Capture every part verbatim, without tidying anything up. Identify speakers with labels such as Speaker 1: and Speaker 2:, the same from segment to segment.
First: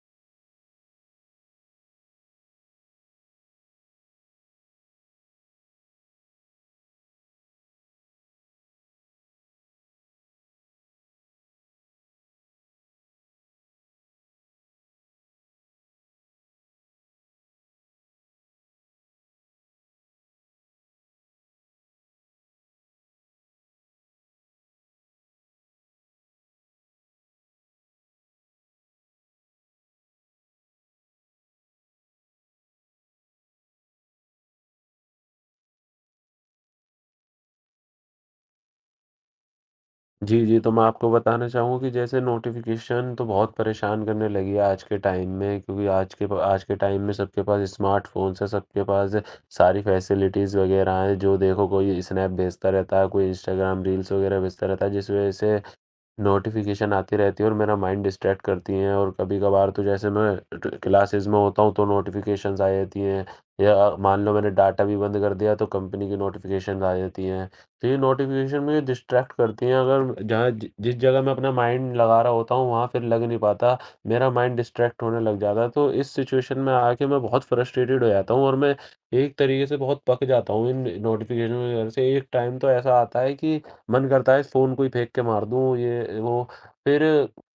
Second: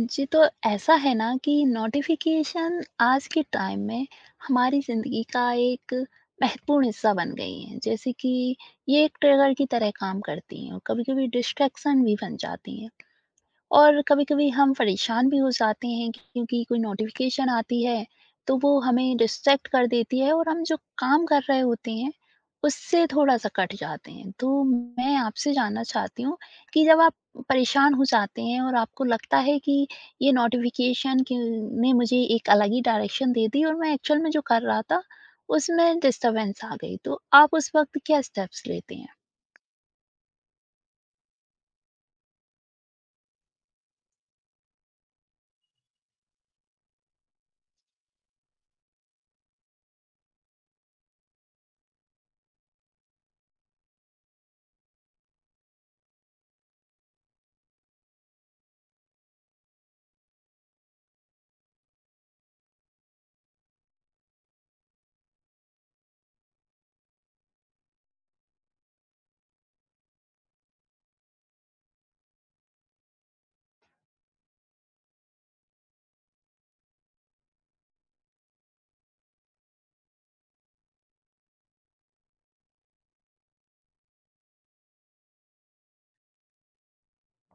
Speaker 1: जी, तो ऐसा है ना कि नोटिफ़िकेशन आज के टाइम में हमारी ज़िंदगी का एक महत्वपूर्ण हिस्सा बन गई हैं। जैसे कि ये एक ट्रिगर की तरह काम करती हैं और कभी-कभी डिस्ट्रैक्शन भी बन जाती हैं। और कभी-कभी हम परेशान भी हो जाते हैं क्योंकि कोई नोटिफ़िकेशन आती है, तो वो हमें डिस्ट्रैक्ट कर देती है और हम जो काम कर रहे होते हैं, उससे थोड़ा-सा कट जाते हैं। तो मैं आपसे जानना चाहती हूँ कि जब आप परेशान हो जाते हैं और आपको लगता है कि ये नोटिफ़िकेशन कि ने मुझे एक अलग ही डायरेक्शन दे दी और मैं एक्चुअल में जो कर रहा था, उसमें डिस्टर्बेंस आ गई। तो आप उस वक़्त क्या स्टेप्स लेते हैं?
Speaker 2: जी, जी। तो मैं आपको बताना चाहूँगा कि जैसे नोटिफ़िकेशन तो बहुत परेशान करने लगी है आज के टाइम में क्योंकि आज के प आज के टाइम में सबके पास स्मार्टफ़ोन्स हैं, सबके पास सारी फ़ैसिलिटीज़ वग़ैरह हैं। जो देखो कोई स्नैप भेजता रहता है, कोई इंस्टाग्राम रील्स वग़ैरह भेजता रहता है, जिस वज़ह से नोटिफ़िकेशन आती रहती है और मेरा माइंड डिस्ट्रैक्ट करती हैं। और कभी-कभार तो जैसे मैं ट क्लासेस में होता हूँ, तो नोटिफ़िकेशंस आ जाती हैं या मान लो मैंने डाटा भी बंद कर दिया, तो कंपनी की नोटिफ़िकेशंस आ जाती हैं। तो ये नोटिफ़िकेशन मुझे डिस्ट्रैक्ट करती हैं। अगर जहाँ जि जिस जगह मैं अपना माइंड लगा रहा होता हूँ, वहाँ फिर लग नहीं पाता, मेरा माइंड डिस्ट्रैक्ट होने लग जाता है। तो इस सिचुएशन में आके मैं बहुत फ्रस्ट्रेटेड हो जाता हूँ और मैं एक तरीके से बहुत पक जाता हूँ इन नोटिफ़िकेशन की वज़ह से। एक टाइम तो ऐसा आता है कि मन करता है इस फ़ोन को ही फेंक के मार दूँ, ये वो। फिर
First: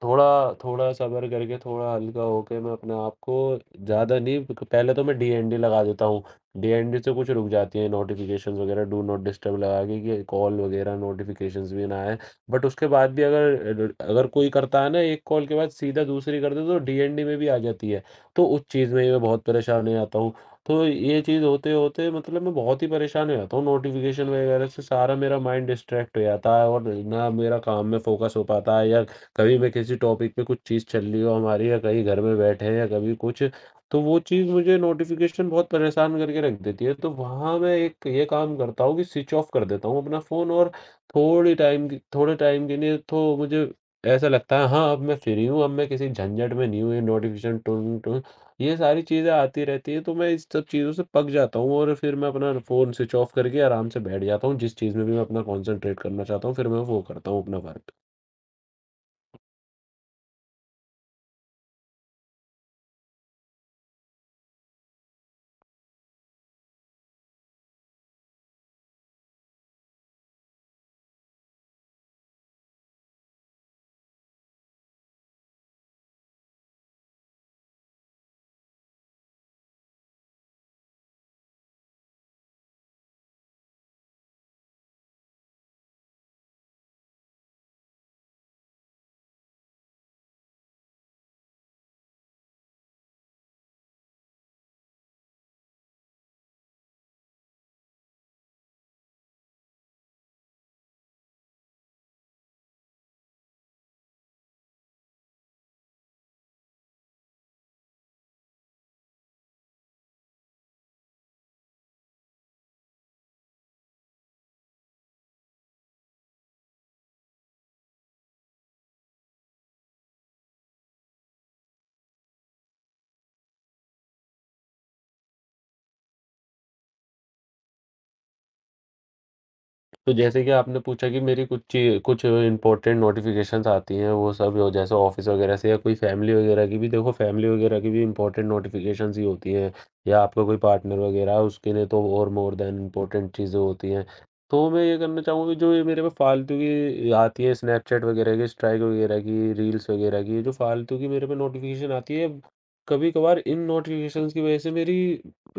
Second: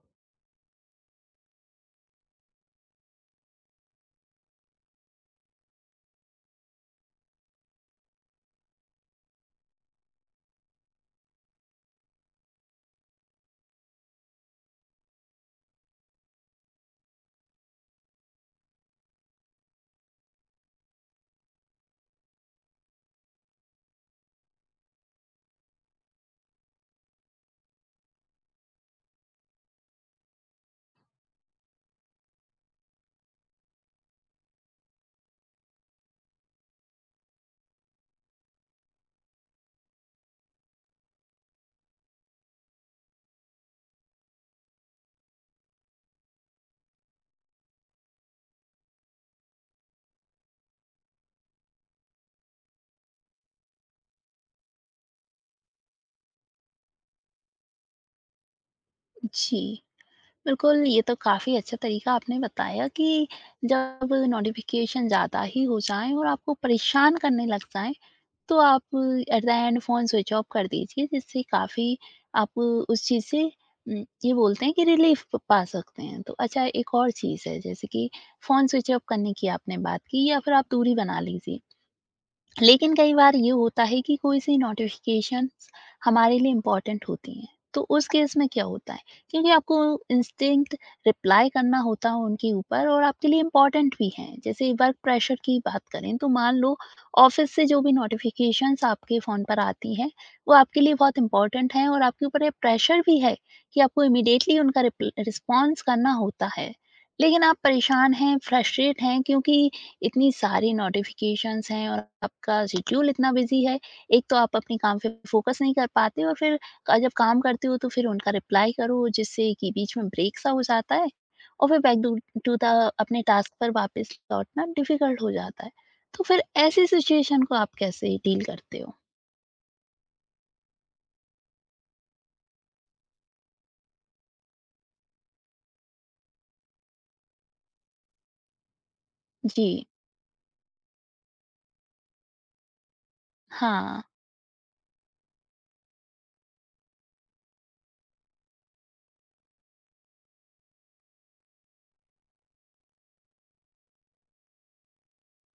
Speaker 2: थोड़ा थोड़ा सब्र करके, थोड़ा हल्का होके मैं अपने आप को ज़्यादा नहीं प पहले तो मैं डीएनडी लगा देता हूँ। डीएनडी से कुछ रुक जाती है नोटिफ़िकेशंस वगैरह, डू नॉट डिस्टर्ब लगा के कि कॉल वगैरह नोटिफ़िकेशंस भी ना आए। बट उसके बाद भी अगर अ, अगर कोई करता है ना एक कॉल के बाद सीधा दूसरी कर दे तो डीएनडी में भी आ जाती है। तो उस चीज़ में ही मैं बहुत परेशान हो जाता हूँ। तो ये चीज़ होते-होते मतलब मैं बहुत ही परेशान हो जाता हूँ नोटिफ़िकेशन वगैरह से, सारा मेरा माइंड डिस्ट्रैक्ट हो जाता है और ना मेरा काम में फ़ोकस हो पाता है या कभी मैं किसी टॉपिक पे कुछ चीज़ चल रही हो हमारी या कहीं घर में बैठे हैं या कभी कुछ, तो वो चीज़ मुझे नोटिफ़िकेशन बहुत परेशान करके रख देती है। तो वहाँ मैं एक ये काम करता हूँ कि स्विच ऑफ कर देता हूँ अपना फ़ोन और थोड़ी टाइम के थोड़े टाइम के लिए तो मुझे ऐसा लगता है हाँ, अब मैं फ्री हूँ, अब मैं किसी झंझट में नहीं हूँ, ये नोटिफ़िकेशन टुन टुन ये सारी चीज़ें आती रहती हैं, तो मैं इस सब चीज़ों से पक जाता हूँ और फिर मैं अपना फ़ोन स्विच ऑफ करके आराम से बैठ जाता हूँ। जिस चीज़ में भी मैं अपना कॉन्सन्ट्रेट करना चाहता हूँ, फिर मैं वो करता हूँ अपना वर्क।
Speaker 1: जी। बिल्कुल, ये तो काफ़ी अच्छा तरीका आपने बताया कि जब नोटिफ़िकेशन ज़्यादा ही हो जाएँ और आपको परेशान करने लग जाएँ, तो आप at the end phone switch off कर दीजिए, जिससे काफ़ी आप उस चीज़ से उम, ये बोलते हैं कि रिलीफ़ प पा सकते हैं। तो अच्छा, एक और चीज़ है जैसे कि फ़ोन स्विच ऑफ करने की आपने बात की या फिर आप दूरी बना लीजिए। लेकिन कई बार ये होता है कि कोई-सी नोटिफ़िकेशंस हमारे लिए इम्पोर्टेंट होती हैं, तो उस केस में क्या होता है? क्योंकि आपको इंस्टिंक्ट रिप्लाई करना होता है उनके ऊपर और आपके लिए इम्पोर्टेंट भी हैं। जैसे वर्क प्रेशर की बात करें, तो मान लो ऑफ़िस से जो भी नोटिफ़िकेशंस आपके फ़ोन पर आती हैं, वो आपके लिए बहुत इम्पोर्टेंट हैं और आपके ऊपर ये प्रेशर भी है कि आपको इमीडिएटली उनका रिप्ल रिस्पॉन्स करना होता है। लेकिन आप परेशान हैं, फ्रस्ट्रेट हैं क्योंकि इतनी सारी नोटिफ़िकेशंस हैं और आपका शेड्यूल इतना बिज़ी है, एक तो आप अपने काम पे फ़ोकस नहीं कर पाते और फिर अ, जब काम करते हो तो फिर उनका रिप्लाई करो, जिससे कि बीच में ब्रेक-सा हो जाता है और फिर बैक डू टू द अपने टास्क पर वापस लौटना डिफ़िकल्ट हो जाता है। तो फिर ऐसी सिचुएशन को आप कैसे डील करते हो?
Speaker 2: तो जैसे कि आपने पूछा कि मेरी कुछ ची कुछ इम्पोर्टेंट नोटिफ़िकेशंस आती हैं, वो सब हो जैसे ऑफ़िस वगैरह से या कोई फ़ैमिली वगैरह की भी, देखो फ़ैमिली वगैरह की भी इम्पोर्टेंट नोटिफ़िकेशंस ही होती हैं
Speaker 1: जी,
Speaker 2: या आपका कोई पार्टनर वगैरह है, उसके लिए तो और मोर दैन इम्पोर्टेंट चीज़ें होती
Speaker 1: हाँ।
Speaker 2: हैं। तो मैं ये करना चाहूँगा कि जो ये मेरे पे फालतू की आती है स्नैपचैट वगैरह की, स्ट्राइक वगैरह की, रील्स वगैरह की, जो फालतू की मेरे पे नोटिफ़िकेशन आती है, कभी-कभार इन नोटिफ़िकेशंस की वजह से मेरी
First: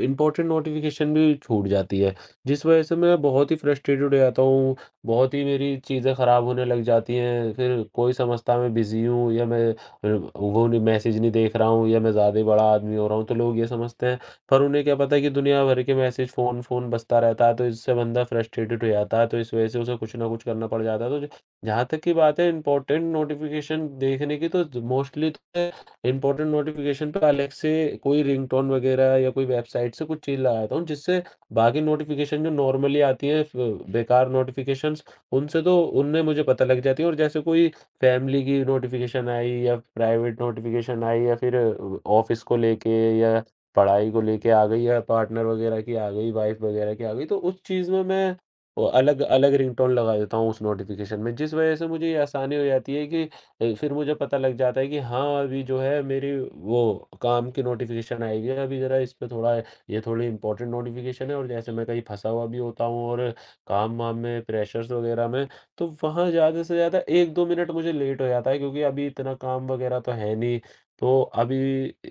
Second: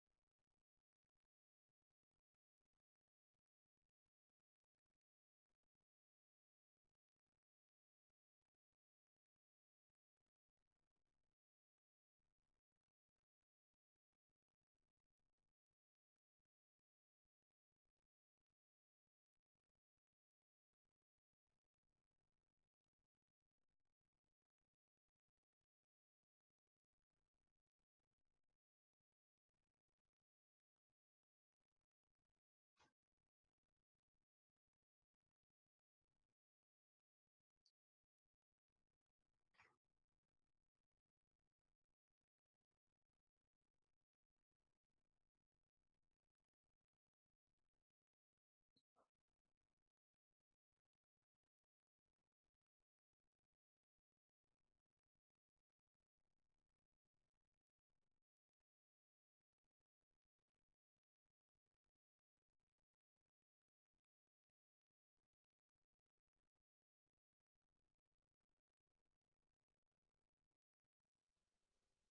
Speaker 2: इम्पोर्टेंट नोटिफ़िकेशन भी छूट जाती है। जिस वजह से मैं बहुत ही फ्रस्ट्रेटेड हो जाता हूँ, बहुत ही मेरी चीज़ें ख़राब होने लग जाती हैं, फिर कोई समझता है मैं बिज़ी हूँ या मैं अ, वो नहीं मैसेज नहीं देख रहा हूँ या मैं ज़्यादा ही बड़ा आदमी हो रहा हूँ, तो लोग ये समझते हैं। पर उन्हें क्या पता है कि दुनिया भर के मैसेज, फ़ोन, फ़ोन बजता रहता है, तो इससे बंदा फ्रस्ट्रेटेड हो जाता है, तो इस वजह से उसे कुछ ना कुछ करना पड़ जाता है। तो ज जहाँ तक की बात है इम्पोर्टेंट नोटिफ़िकेशन देखने की, तो ज मोस्टली तो मैं इम्पोर्टेंट नोटिफ़िकेशन पे अलग से कोई रिंगटोन वग़ैरह या कोई वेबसाइट से कुछ चीज़ लगा देता हूँ, जिससे बाकी नोटिफ़िकेशन जो नॉर्मली आती हैं फ बेकार नोटिफ़िकेशंस, उनसे तो उनमें मुझे पता लग जाती है। और जैसे कोई फ़ैमिली की नोटिफ़िकेशन आई या प्राइवेट नोटिफ़िकेशन आई या फिर अ, ऑफ़िस को लेके या पढ़ाई को लेके आ गई या पार्टनर वगैरह की आ गई, वाइफ़ वगैरह की आ गई, तो उस चीज़ में मैं अ, अलग-अलग रिंगटोन लगा देता हूँ उस नोटिफ़िकेशन में, जिस वजह से मुझे ये आसानी हो जाती है कि अ, फिर मुझे पता लग जाता है कि हाँ, अभी जो है मेरी वो काम की नोटिफ़िकेशन आएगी, अभी ज़रा इस पे थोड़ा ये थोड़ी इम्पोर्टेंट नोटिफ़िकेशन है। और जैसे मैं कहीं फँसा हुआ भी होता हूँ और काम-वाम में प्रेशर्स वग़ैरह में, तो वहाँ ज़्यादा से ज़्यादा एक दो मिनट मुझे लेट हो जाता है क्योंकि अभी इतना काम वग़ैरह तो है नहीं। तो अभी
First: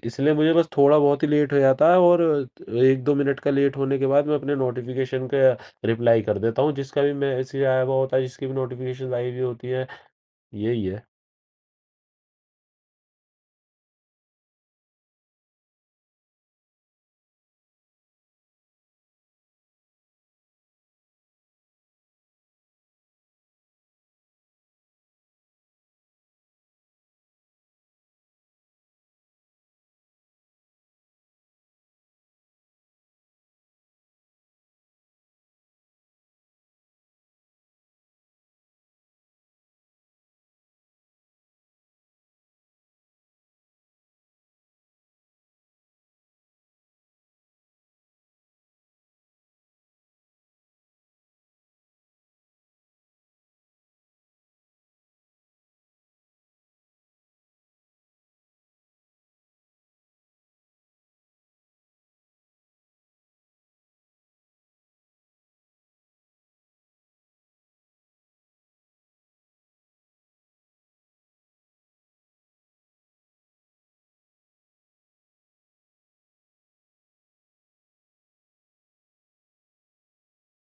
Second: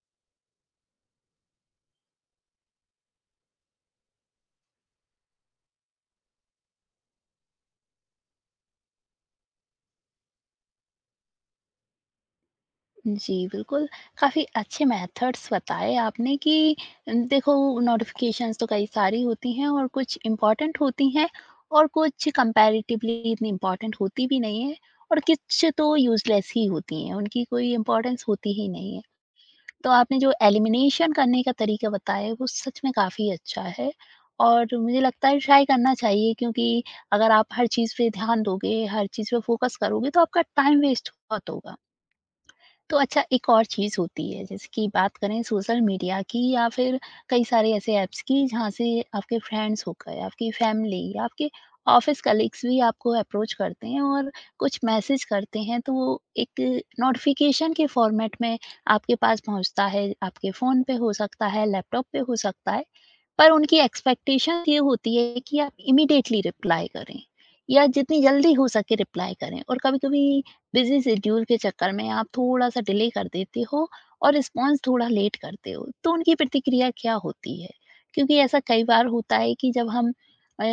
Speaker 2: इसलिए मुझे बस थोड़ा बहुत ही लेट हो जाता है और एक दो मिनट का लेट होने के बाद मैं अपने नोटिफ़िकेशन का रिप्लाई कर देता हूँ, जिसका भी मैसेज आया हुआ होता है, जिसकी भी नोटिफ़िकेशंस आई हुई होती हैं, यही है।
Speaker 1: जी, बिल्कुल, काफ़ी अच्छे मेथड्स बताए आपने कि न, देखो, नोटिफ़िकेशंस तो कई सारी होती हैं और कुछ इम्पोर्टेंट होती हैं और कुछ कंपैरेटिवली इतनी इम्पोर्टेंट होती भी नहीं है और कुछ तो यूज़लेस ही होती हैं, उनकी कोई इम्पोर्टेंस होती ही नहीं है। तो आपने जो एलिमिनेशन करने का तरीका बताया, वो सच में काफ़ी अच्छा है और मुझे लगता है ट्राई करना चाहिए, क्योंकि अगर आप हर चीज़ पे ध्यान दोगे, हर चीज़ पे फ़ोकस करोगे, तो आपका टाइम वेस्ट बहुत होगा। तो अच्छा, एक और चीज़ होती है, जैसे कि बात करें सोशल मीडिया की या फिर कई सारे ऐसे ऐप्स की, जहाँ से आपके फ्रेंड्स हो गए, आपकी फैमिली या आपके ऑफिस कलीग्स भी आपको अप्रोच करते हैं और कुछ मैसेज करते हैं, तो वो एक नोटिफिकेशन के फॉर्मेट में आपके पास पहुंचता है, आपके फ़ोन पे हो सकता है, लैपटॉप पे हो सकता है। पर उनकी एक्सपेक्टेशन ये होती है कि आप इमीडिएटली रिप्लाई करें या जितनी जल्दी हो सके रिप्लाई करें। और कभी-कभी बिजी शेड्यूल के चक्कर में आप थोड़ा-सा डिले कर देते हो और रिस्पॉन्स थोड़ा लेट करते हो, तो उनकी प्रतिक्रिया क्या होती है? क्योंकि ऐसा कई बार होता है कि जब हम अ,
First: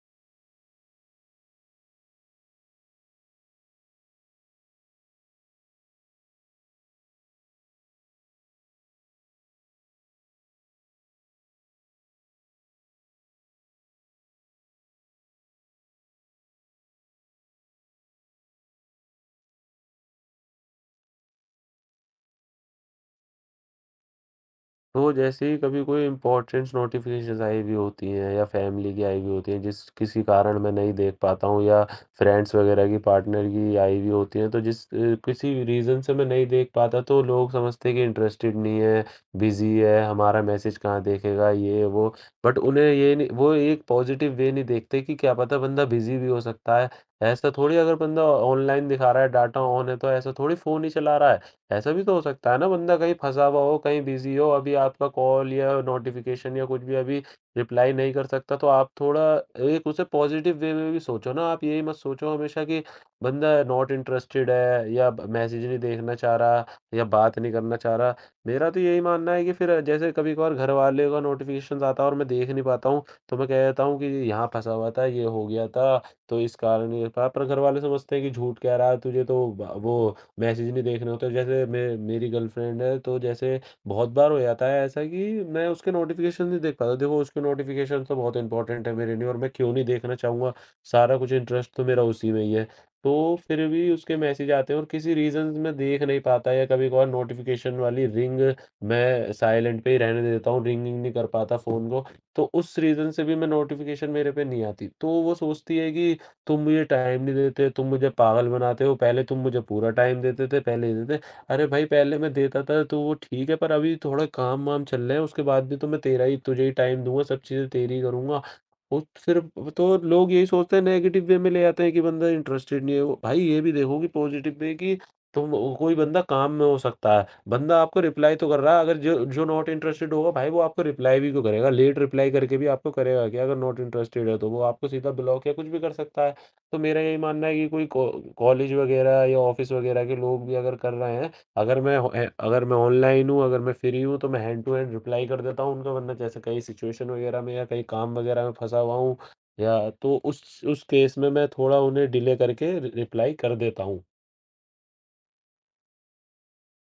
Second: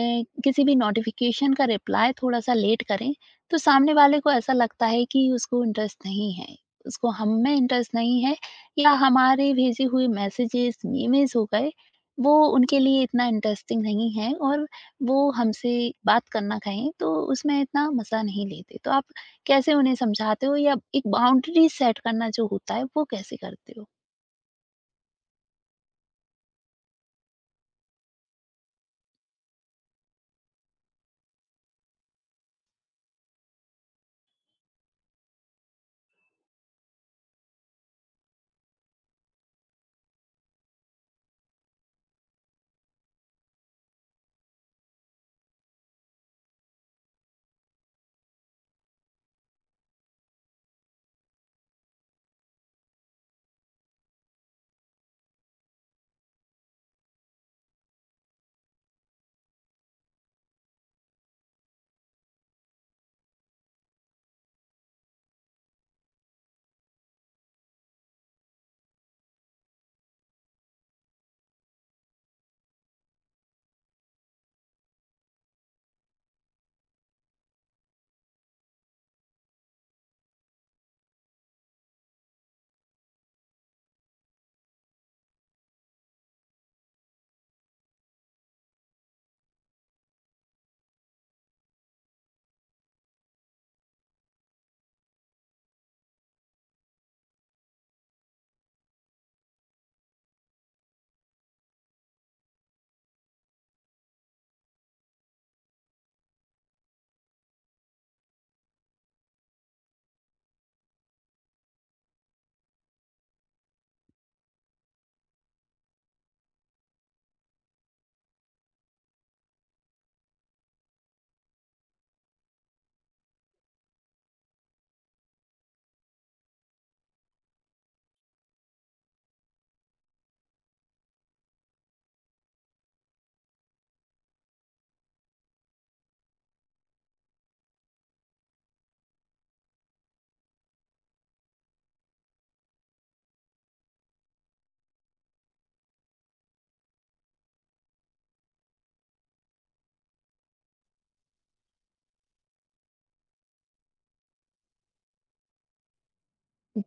Speaker 1: किसी भी नोटिफ़िकेशन का रिप्लाई थोड़ा-सा लेट करें, तो सामने वाले को ऐसा लगता है कि उसको इंटरेस्ट नहीं है, उसको हम में इंटरेस्ट नहीं है, या हमारे भेजे हुए मैसेजेस, मीम्स हो गए, वो उनके लिए इतना इंटरेस्टिंग नहीं है और वो हमसे बात करना कहें तो उसमें इतना मज़ा नहीं लेते। तो आप कैसे उन्हें समझाते हो या एक बाउंड्री सेट करना जो होता है, वो कैसे करते हो?
Speaker 2: तो जैसे ही कभी कोई इम्पोर्टेंट नोटिफ़िकेशंस आई हुई होती हैं या फ़ैमिली की आई हुई होती हैं, जिस किसी कारण मैं नहीं देख पाता हूँ या फ्रेंड्स वगैरह की, पार्टनर की आई हुई होती हैं तो जिस अ, किसी रीज़न से मैं नहीं देख पाता, तो लोग समझते हैं कि इंटरेस्टेड नहीं है, बिज़ी है, हमारा मैसेज कहाँ देखेगा, ये वो। बट उन्हें ये नहीं, वो एक पॉज़िटिव वे नहीं देखते कि क्या पता बंदा बिज़ी भी हो सकता है। ऐसा थोड़ी अगर बंदा ऑनलाइन दिखा रहा है, डाटा ऑन है तो ऐसा थोड़ी फ़ोन ही चला रहा है। ऐसा भी तो हो सकता है ना, बंदा कहीं फँसा हुआ हो, कहीं बिज़ी हो, अभी आपका कॉल या नोटिफ़िकेशन या कुछ भी अभी रिप्लाई नहीं कर सकता, तो आप थोड़ा एक उसे पॉज़िटिव वे में भी सोचो ना। आप यही मत सोचो हमेशा कि बंदा नॉट इंटरेस्टेड है या ब मैसेज नहीं देखना चाह रहा या बात नहीं करना चाह रहा। मेरा तो यही मानना है कि फिर जैसे कभी-कभार घरवाले का नोटिफ़िकेशंस आता है और मैं देख नहीं पाता हूँ, तो मैं कह देता हूँ कि यहाँ फँसा हुआ था, ये हो गया था, तो इस कारण ये था। पर घरवाले समझते हैं कि झूठ कह रहा है, तुझे तो ब वो मैसेज नहीं देखने होते। जैसे मैं, मेरी गर्लफ्रेंड है, तो जैसे बहुत बार हो जाता है ऐसा कि मैं उसके नोटिफिकेशन नहीं देख पाता। देखो उसके नोटिफिकेशन तो बहुत इंपॉर्टेंट है मेरे लिए और मैं क्यों नहीं देखना चाहूँगा, सारा कुछ इंटरेस्ट तो मेरा उसी में ही है। तो फिर भी उसके मैसेज आते हैं और किसी रीजन में देख नहीं पाता या कभी कभार नोटिफिकेशन वाली रिंग मैं साइलेंट पे ही रहने देता हूँ, रिंगिंग नहीं कर पाता फोन को, तो उस रीजन से भी मैं, नोटिफिकेशन मेरे पे नहीं आती, तो वो सोचती है कि तुम मुझे टाइम नहीं देते, तुम मुझे पागल बनाते हो, पहले तुम मुझे पूरा टाइम देते थे, पहले ये देते। अरे भाई पहले मैं देता था तो वो ठीक है, पर अभी थोड़ा काम-वाम चल रहे हैं, उसके बाद भी तो मैं तेरा ही, तुझे ही टाइम दूँगा, सब चीज़ें तेरी ही करूँगा। और फिर तो लोग यही सोचते हैं, नेगेटिव वे में ले आते हैं कि बंदा इंटरेस्टेड नहीं है। वो भाई ये भी देखो कि पॉजिटिव वे, कि तुम कोई बंदा काम में हो सकता है, बंदा आपको रिप्लाई तो कर रहा है, अगर जो जो नॉट इंटरेस्टेड होगा भाई वो आपको रिप्लाई भी क्यों करेगा? लेट रिप्लाई करके भी आपको करेगा क्या? अगर नॉट इंटरेस्टेड है तो वो आपको सीधा ब्लॉक या कुछ भी कर सकता है। तो मेरा यही मानना है कि कोई को, कॉलेज वगैरह या ऑफ़िस वगैरह के लोग भी अगर कर रहे हैं, अगर मैं हो ए अगर मैं ऑनलाइन हूँ, अगर मैं फ्री हूँ, तो मैं हैंड टू हैंड रिप्लाई कर देता हूँ उनका, वरना जैसे कहीं सिचुएशन वगैरह में या कहीं काम वगैरह में फँसा हुआ हूँ या तो उस उस केस में मैं थोड़ा उन्हें डिले करके रि रिप्लाई कर देता हूँ।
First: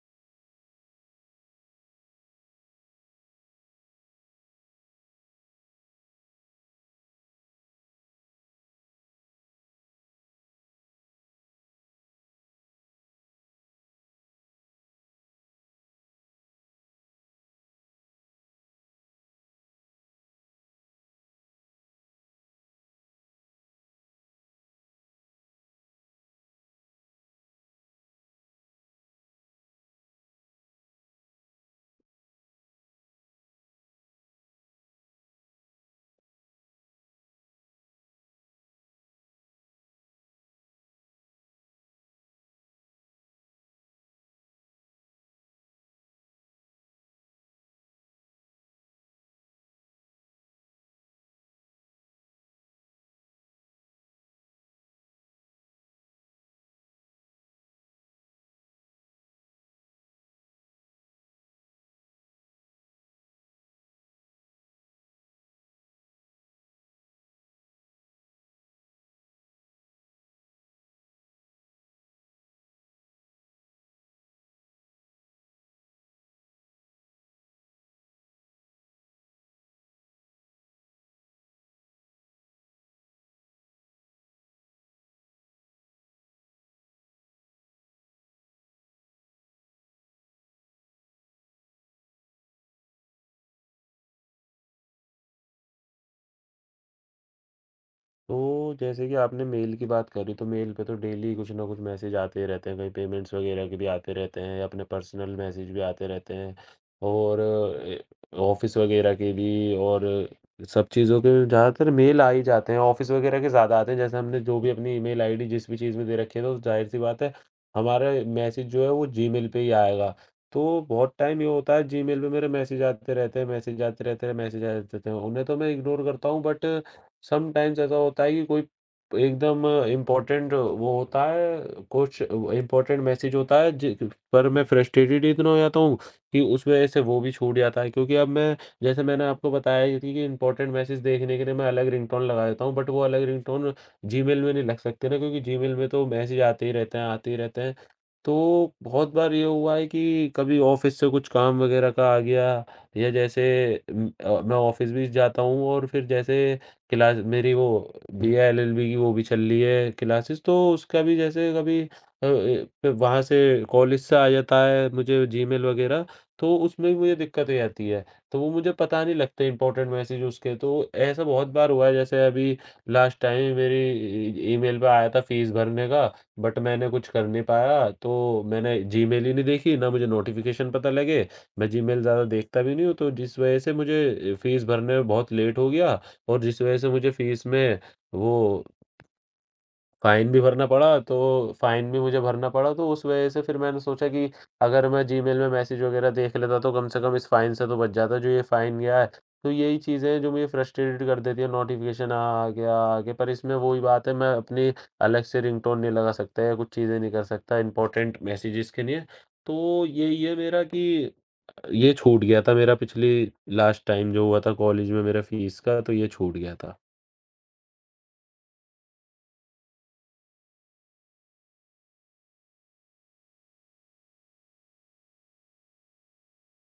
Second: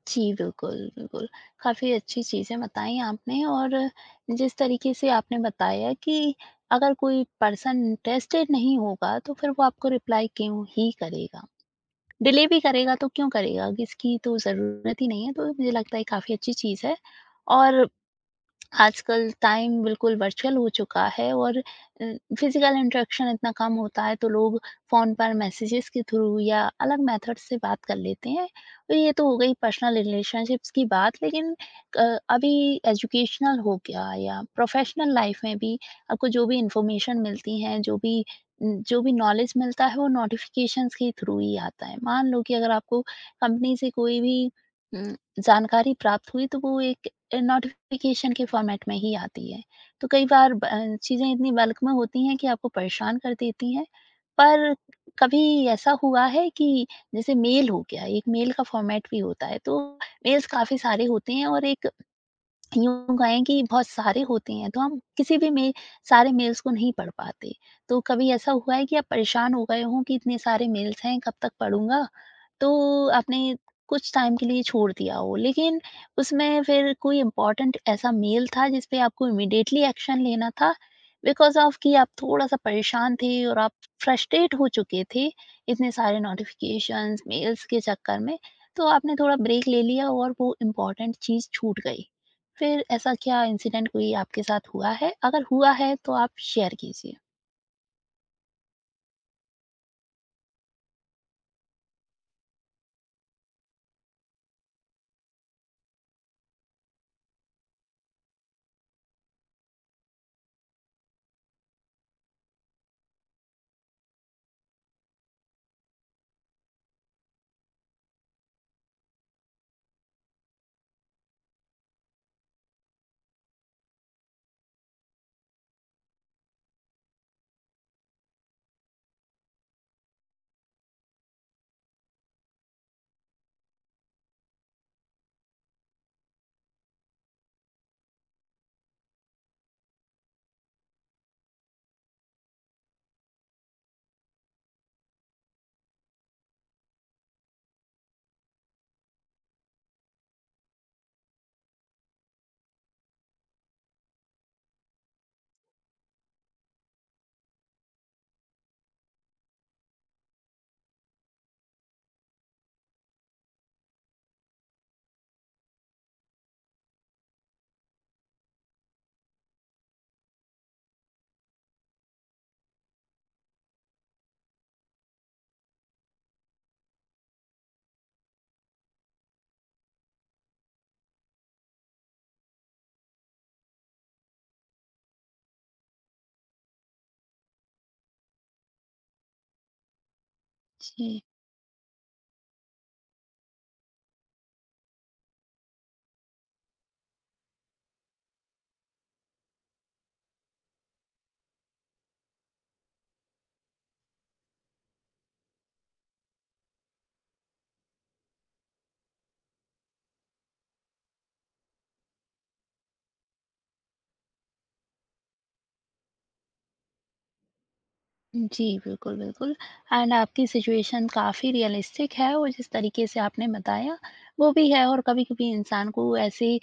Speaker 1: जी, बिल्कुल, बिल्कुल। काफ़ी अच्छी चीज़ें बताई आपने और जिस तरीके से आपने बताया कि अगर कोई पर्सन इंटरेस्टेड नहीं होगा, तो फिर वो आपको रिप्लाई क्यों ही करेगा। डिले भी करेगा तो क्यों करेगा? इसकी तो ज़रूरत ही नहीं है, तो मुझे लगता है काफ़ी अच्छी चीज़ है। और आजकल टाइम बिल्कुल वर्चुअल हो चुका है और अ, फिज़िकल इंटरेक्शन इतना कम होता है, तो लोग फ़ोन पर मैसेजेस के थ्रू या अलग मेथड से बात कर लेते हैं। तो ये तो हो गई पर्सनल रिलेशनशिप्स की बात, लेकिन अ, अभी एजुकेशनल हो गया या प्रोफ़ेशनल लाइफ़ में भी आपको जो भी इन्फॉर्मेशन मिलती है, जो भी उम, जो भी नॉलेज मिलता है, वो नोटिफ़िकेशंस के थ्रू ही आता है। मान लो कि अगर आपको कंपनी से कोई भी उम, जानकारी प्राप्त हुई, तो वो एक अ, नोटिफ़िकेशन के फ़ॉर्मेट में ही आती है। तो कई बार ब अ, चीज़ें इतनी बल्क में होती हैं कि आपको परेशान कर देती हैं। पर कभी ऐसा हुआ है कि जैसे मेल हो गया, एक मेल का फ़ॉर्मेट भी होता है, तो मेल्स काफ़ी सारे होते हैं और एक, यूँ कहें कि बहुत सारे होते हैं, तो हम किसी भी में सारे मेल्स को नहीं पढ़ पाते। तो कभी ऐसा हुआ है कि आप परेशान हो गए हों कि इतने सारे मेल्स हैं, कब तक पढ़ूँगा? तो आपने कुछ टाइम के लिए छोड़ दिया हो, लेकिन उसमें फिर कोई इम्पोर्टेंट ऐसा मेल था, जिस पे आपको इमीडिएटली एक्शन लेना था? बिकॉज़ ऑफ कि आप थोड़ा-सा परेशान थे और आप फ्रस्ट्रेट हो चुके थे इतने सारे नोटिफ़िकेशंस, मेल्स के चक्कर में। तो आपने थोड़ा ब्रेक ले लिया और वो इम्पोर्टेंट चीज़ छूट गई। फिर ऐसा क्या इंसिडेंट कोई आपके साथ हुआ है? अगर हुआ है, तो आप शेयर कीजिए।
Speaker 2: तो जैसे कि आपने मेल की बात करी, तो मेल पे तो डेली कुछ ना कुछ मैसेज आते ही रहते हैं, कहीं पेमेंट्स वगैरह के भी आते रहते हैं, अपने पर्सनल मैसेज भी आते रहते हैं और ऑफिस वगैरह के भी। और सब चीज़ों के ज़्यादातर मेल आ ही जाते हैं, ऑफिस वगैरह के ज़्यादा आते हैं। जैसे हमने जो भी अपनी ईमेल आईडी जिस भी चीज़ में दे रखी है तो जाहिर सी बात है हमारा मैसेज जो है वो जीमेल पे ही आएगा। तो बहुत टाइम ये होता है जीमेल पे मेरे मैसेज आते रहते हैं, मैसेज आते रहते हैं, मैसेज आते रहते हैं, उन्हें तो मैं इग्नोर करता हूँ। बट समटाइम्स ऐसा होता है कि कोई एकदम इम्पोर्टेंट वो होता है, कुछ इम्पोर्टेंट मैसेज होता है, जि पर मैं फ्रस्ट्रेटेड इतना हो जाता हूँ कि उस वजह से वो भी छूट जाता है क्योंकि अब मैं, जैसे मैंने आपको बताया ही थी कि इम्पोर्टेंट मैसेज देखने के लिए मैं अलग रिंगटोन लगा देता हूँ, बट वो अलग रिंगटोन जीमेल में नहीं लग सकते ना, क्योंकि जीमेल में तो मैसेज आते ही रहते हैं, आते ही रहते हैं। तो बहुत बार ये हुआ है कि कभी ऑफ़िस से कुछ काम वगैरह का आ गया या जैसे उम, अ, मैं ऑफ़िस भी जाता हूँ और फिर जैसे क्लास मेरी वो बीए एलएलबी की वो भी चल रही है क्लासेस, तो उसका भी जैसे कभी अ, ए, वहाँ से कॉलेज से आ जाता है मुझे जीमेल वगैरह, तो उसमें भी मुझे दिक्कतें आती है। तो वो मुझे पता नहीं लगते इंपॉर्टेंट मैसेज उसके, तो ऐसा बहुत बार हुआ है। जैसे अभी लास्ट टाइम मेरी ईमेल पे आया था फीस भरने का, बट मैंने कुछ कर नहीं पाया तो मैंने जीमेल ही नहीं देखी, ना मुझे नोटिफिकेशन पता लगे, मैं जीमेल ज़्यादा देखता भी नहीं हूँ। तो जिस वजह से मुझे फीस भरने में बहुत लेट हो गया और जिस वजह से मुझे फ़ीस में वो फ़ाइन भी भरना पड़ा,
Speaker 1: जी।
Speaker 2: तो फ़ाइन भी मुझे भरना पड़ा, तो उस वजह से फिर मैंने सोचा कि अगर मैं जीमेल में मैसेज वगैरह देख लेता तो कम से कम इस फ़ाइन से तो बच जाता, जो ये फ़ाइन गया है। तो यही चीज़ें हैं जो मुझे फ्रस्ट्रेटेड कर देती है, नोटिफ़िकेशन आ गया, आ गया, पर इसमें वही बात है, मैं अपनी अलग से रिंगटोन नहीं लगा सकता या कुछ चीज़ें नहीं कर सकता इम्पोर्टेंट मैसेजेस के लिए। तो यही है मेरा कि ये छूट गया था मेरा पिछली लास्ट टाइम जो हुआ था कॉलेज में मेरा फ़ीस का, तो ये छूट गया था।
Speaker 1: जी, बिल्कुल, बिल्कुल, एंड आपकी सिचुएशन काफ़ी रियलिस्टिक है और जिस तरीके से आपने बताया, वो भी है। और कभी-कभी इंसान को ऐसे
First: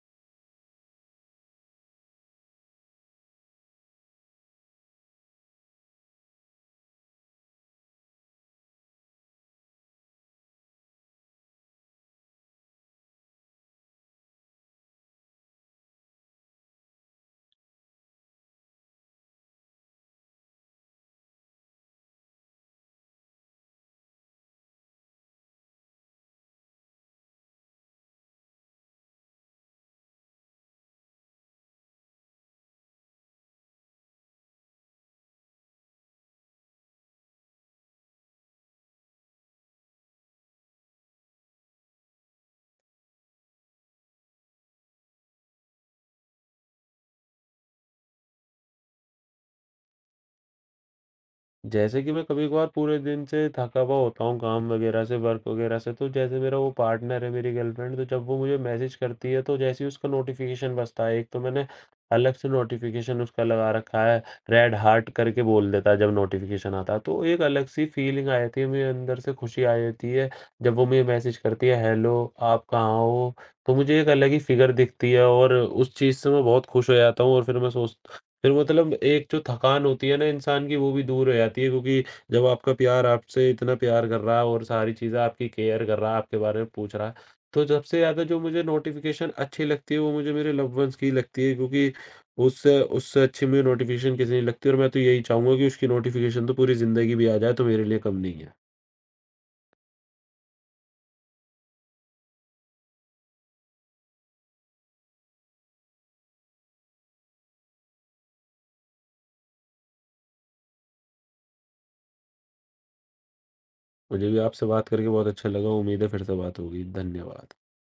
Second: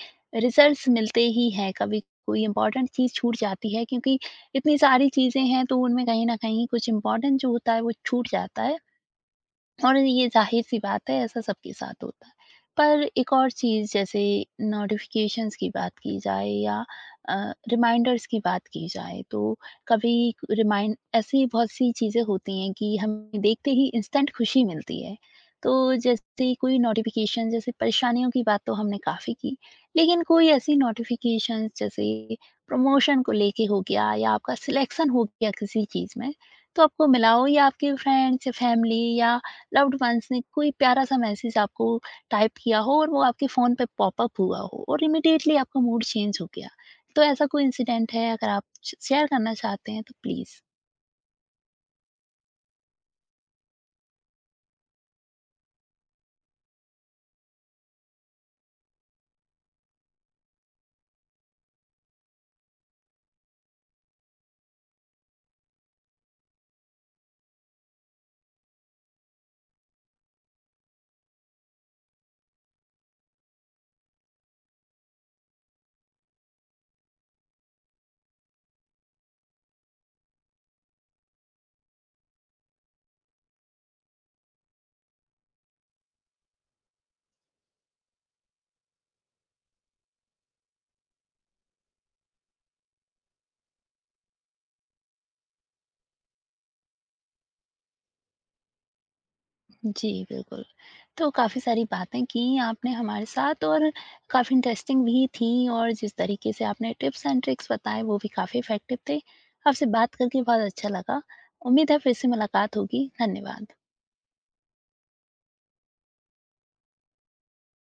Speaker 1: रिजल्ट्स मिलते ही हैं, कभी कोई इम्पोर्टेंट चीज़ छूट जाती है, क्योंकि इतनी सारी चीज़ें हैं, तो उनमें कहीं न कहीं कुछ इम्पोर्टेंट जो होता है, वो छूट जाता है। और ये ज़ाहिर-सी बात है, ऐसा सबके साथ होता है। पर एक और चीज़, जैसे नोटिफ़िकेशंस की बात की जाए या अ, रिमाइंडर्स की बात की जाए, तो कभी रिमाइंड ऐसी बहुत-सी चीज़ें होती हैं कि हमें देखते ही इंस्टेंट खुशी मिलती है। तो जैसे कोई नोटिफ़िकेशन, जैसे परेशानियों की बात तो हमने काफ़ी की, लेकिन कोई ऐसी नोटिफ़िकेशंस जैसे प्रमोशन को लेके हो गया या आपका सिलेक्शन हो गया किसी चीज़ में, तो आपको मिला हो, या आपके फ्रेंड्स या फैमिली या लव्ड वंस ने कोई प्यारा-सा मैसेज आपको टाइप किया हो और वो आपके फ़ोन पे पॉपअप हुआ हो और इमीडिएटली आपका मूड चेंज हो गया। तो ऐसा कोई इंसिडेंट है, अगर आप श शेयर करना चाहते हैं तो प्लीज़?
Speaker 2: जैसे कि मैं कभी-कभार पूरे दिन से थका हुआ होता हूँ काम वगैरह से, वर्क वगैरह से, तो जैसे मेरा वो पार्टनर है, मेरी गर्लफ्रेंड, तो जब वो मुझे मैसेज करती है, तो जैसे ही उसका नोटिफ़िकेशन बजता है, एक तो मैंने अलग से नोटिफ़िकेशन उसका लगा रखा है, रेड हार्ट करके बोल देता है जब नोटिफ़िकेशन आता है, तो एक अलग-सी फ़ीलिंग आ जाती है, मेरे अंदर से खुशी आ जाती है। जब वो मुझे मैसेज करती है, "हेलो, आप कहाँ हो?" तो मुझे एक अलग ही फ़िगर दिखती है और उस चीज़ से मैं बहुत खुश हो जाता हूँ और फिर मैं सोच फिर मतलब एक जो थकान होती है ना इंसान की वो भी दूर हो जाती है क्योंकि जब आपका प्यार आपसे इतना प्यार कर रहा है और सारी चीज़ें आपकी केयर कर रहा है, आपके बारे में पूछ रहा है। तो सबसे ज़्यादा जो मुझे नोटिफ़िकेशन अच्छी लगती है वो मुझे मेरे लव्ड वन्स की लगती है, क्योंकि उससे उससे अच्छी मुझे नोटिफ़िकेशन किसी नहीं लगती और मैं तो यही चाहूँगा कि उसकी नोटिफ़िकेशन तो पूरी ज़िंदगी भी आ जाए तो मेरे लिए कम नहीं है।
Speaker 1: जी, बिल्कुल। तो काफ़ी सारी बातें की आपने हमारे साथ और काफ़ी इंटरेस्टिंग भी थी और जिस तरीके से आपने टिप्स एंड ट्रिक्स बताए, वो भी काफ़ी इफ़ेक्टिव थे। आपसे बात करके बहुत अच्छा लगा। उम्मीद है फिर से मुलाकात होगी। धन्यवाद।
Speaker 2: मुझे भी आपसे बात करके बहुत अच्छा लगा। उम्मीद है फिर से बात होगी। धन्यवाद।